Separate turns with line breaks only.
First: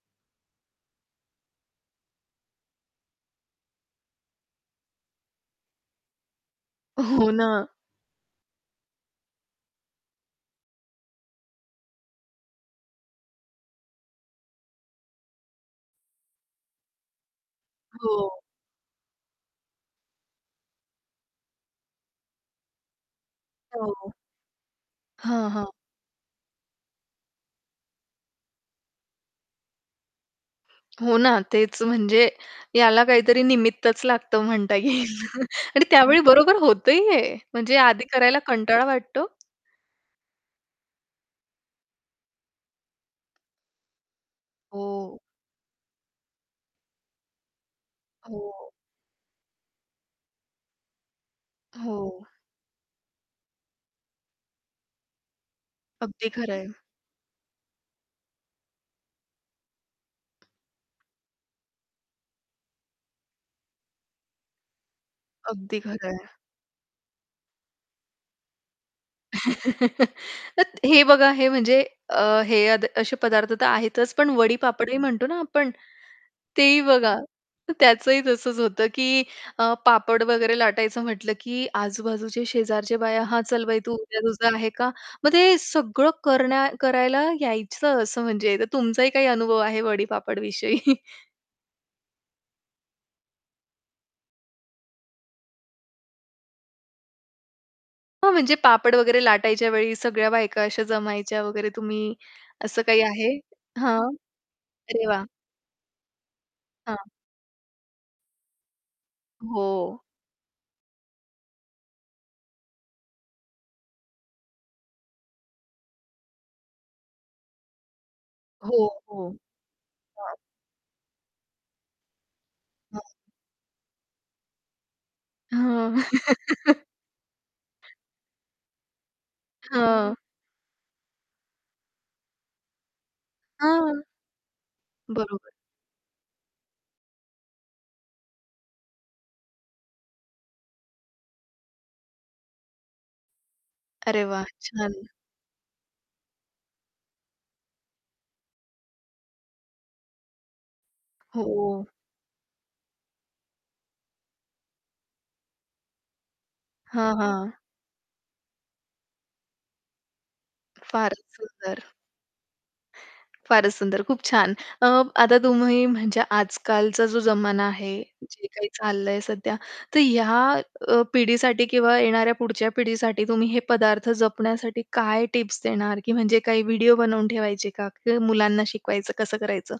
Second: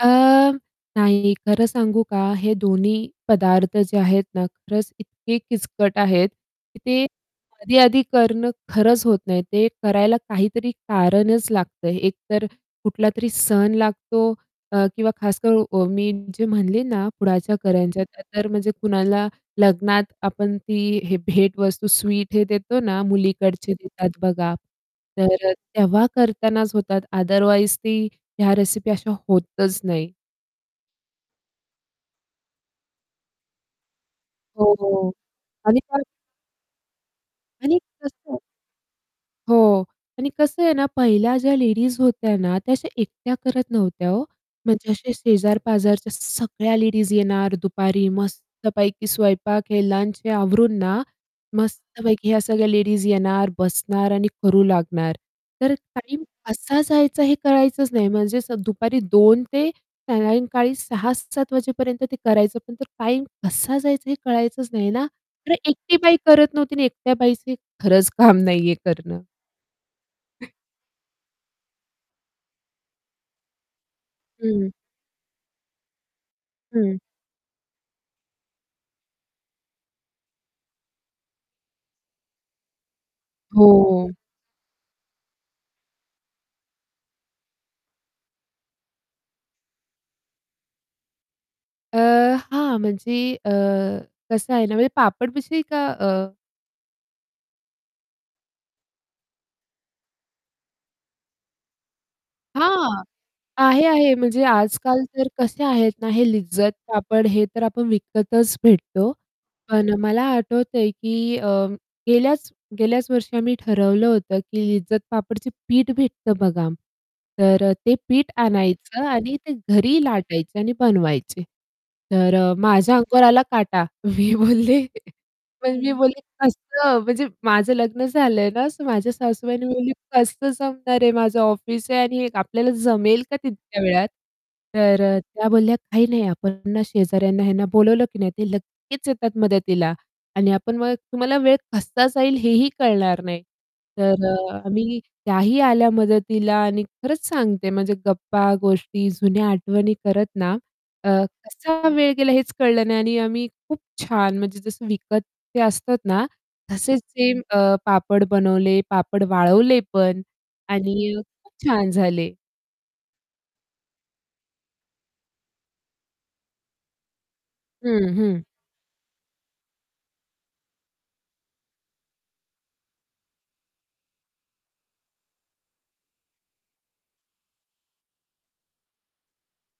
अ, नाही खरं सांगू का, हे दोन्ही पदार्थ जे आहेत ना खरंच इतके किचकट आहेत की ते
हो ना.
आधी-आधी करणं खरंच होत नाही. ते करायला काहीतरी कारणच लागतं, एकतर कुठलातरी सण लागतो अ, किंवा खासकरून अ, मी जे म्हणले ना पुढाच्या करंज्या,
हो.
तर म्हणजे कुणाला लग्नात आपण ती हे भेटवस्तू, स्वीट हे देतो ना, मुलीकडचे
हो.
देतात बघा.
हां,
तर
हां.
तेव्हा करतानाच होतात अदरवाईज ती ह्या रेसिपी अशा होतच नाही.
हो ना तेच म्हणजे याला काहीतरी निमित्तच लागतं म्हणता
हो
येईल
आणि
आणि
फार.
त्यावेळी बरोबर होतं ही आहे. म्हणजे
आणि
आधी
कसं
करायला कंटाळा वाटतो.
हो आणि कसं आहे ना पहिल्या ज्या लेडीज होत्या ना त्या अशा एकट्या करत नव्हत्या हो. म्हणजे असे
हो.
शेजार-पाजारच्या सगळ्या लेडीज येणार दुपारी
हो.
मस्तपैकी स्वयंपाक हे लंच आवरून ना.
हो.
मस्तपैकी ह्या सगळ्या लेडीज येणार बसणार आणि करू लागणार. तर टाईम
अगदी खरं आहे.
कसा जायचा हे कळायचंच नाही म्हणजे दुपारी 2:00 ते सायंकाळी 6:00- 7:00 वाजेपर्यंत ते करायचं पण टाईम कसा जायचा हे कळायचंच नाही ना. तर
अगदी
एकटी
खरं
बाई
आहे.
करत नव्हती आणि एकट्या बाईचं खरंच काम नाहीये करणं.
तर हे बघा हे म्हणजे अ, हे अद असे पदार्थ तर आहेतच पण
हं.
वडी-पापडी म्हणतो ना आपण ते ही
हं.
बघा. त्याचंही तसंच होतं की अ, पापड वगैरे लाटायचं म्हटलं की आजूबाजूच्या शेजारच्या बाया, "हां, चल बाई तू
हो.
उद्या तुझा आहे का?" मग ते सगळं करणं करायला यायचं असं म्हणजे तर तुमचाही काही अनुभव आहे वडी पापड विषयी?
अ, हां म्हणजे अ, कसं आहे ना म्हणजे पापड विषयी का अ
हो म्हणजे पापड वगैरे लाटायच्या वेळी सगळ्या बायका अशा जमायच्या वगैरे तुम्ही असं काही
हां,
आहे?
आहे,
हां,
आहे म्हणजे आजकाल
अरे वाह!
तर कसे आहेत ना हे लिज्जत
हां.
पापड हे तर आपण विकतच भेटतो. पण
हो.
मला आठवतंय की अ, गेल्याच गेल्याच वर्षी आम्ही ठरवलं होतं की लिज्जत पापडचे पीठ भेटतं बघा. तर अ, ते पीठ
हो,
आणायचं
हो.
आणि ते घरी
हं.
लाटायचे आणि बनवायचे. तर अ, माझ्या
हं.
अंगावर आला काटा. मी बोलले पण मी
हं.
बोलली कसं म्हणजे माझं लग्न झालंय ना माझ्या सासूबाईंनी बोलली
हां.
कसं जमणार आहे. माझं ऑफिस आहे आणि आपल्याला जमेल का तितक्या
हां.
वेळात? तर अ, त्या
बरोबर.
बोलल्या काही नाही आपण ना शेजाऱ्यांना ह्यांना बोलावलं की नाही ते लगेच्च येतात मदतीला आणि आपण मग तुम्हाला वेळ कसा जाईल हे ही कळणार नाही.
अरे
तर
वाह!
अ,
छान.
आम्ही त्याही आल्या मदतीला आणि खरंच सांगते म्हणजे गप्पा, गोष्टी, जुन्या आठवणी करत ना अ,
हो.
कसा वेळ गेला हेच कळलं नाही आणि आम्ही खूप छान म्हणजे जसं विकत ते असतात ना तसेच
हां,
सेम
हां.
ते अ, पापड बनवले, पापड वाळवले पण आणि
फारच
खूप
सुंदर.
छान झाले.
फारच सुंदर खूप छान. अ, आता तुम्ही म्हणजे आजकालचा जो जमाना आहे
हं, हं.
जे काही चाललंय सध्या तर या अ, पिढीसाठी किंवा येणाऱ्या पुढच्या पिढीसाठी तुम्ही हे पदार्थ जपण्यासाठी काय टिप्स देणार की म्हणजे काही व्हिडिओ बनवून ठेवायचे का? की मुलांना शिकवायचं कसं करायचं?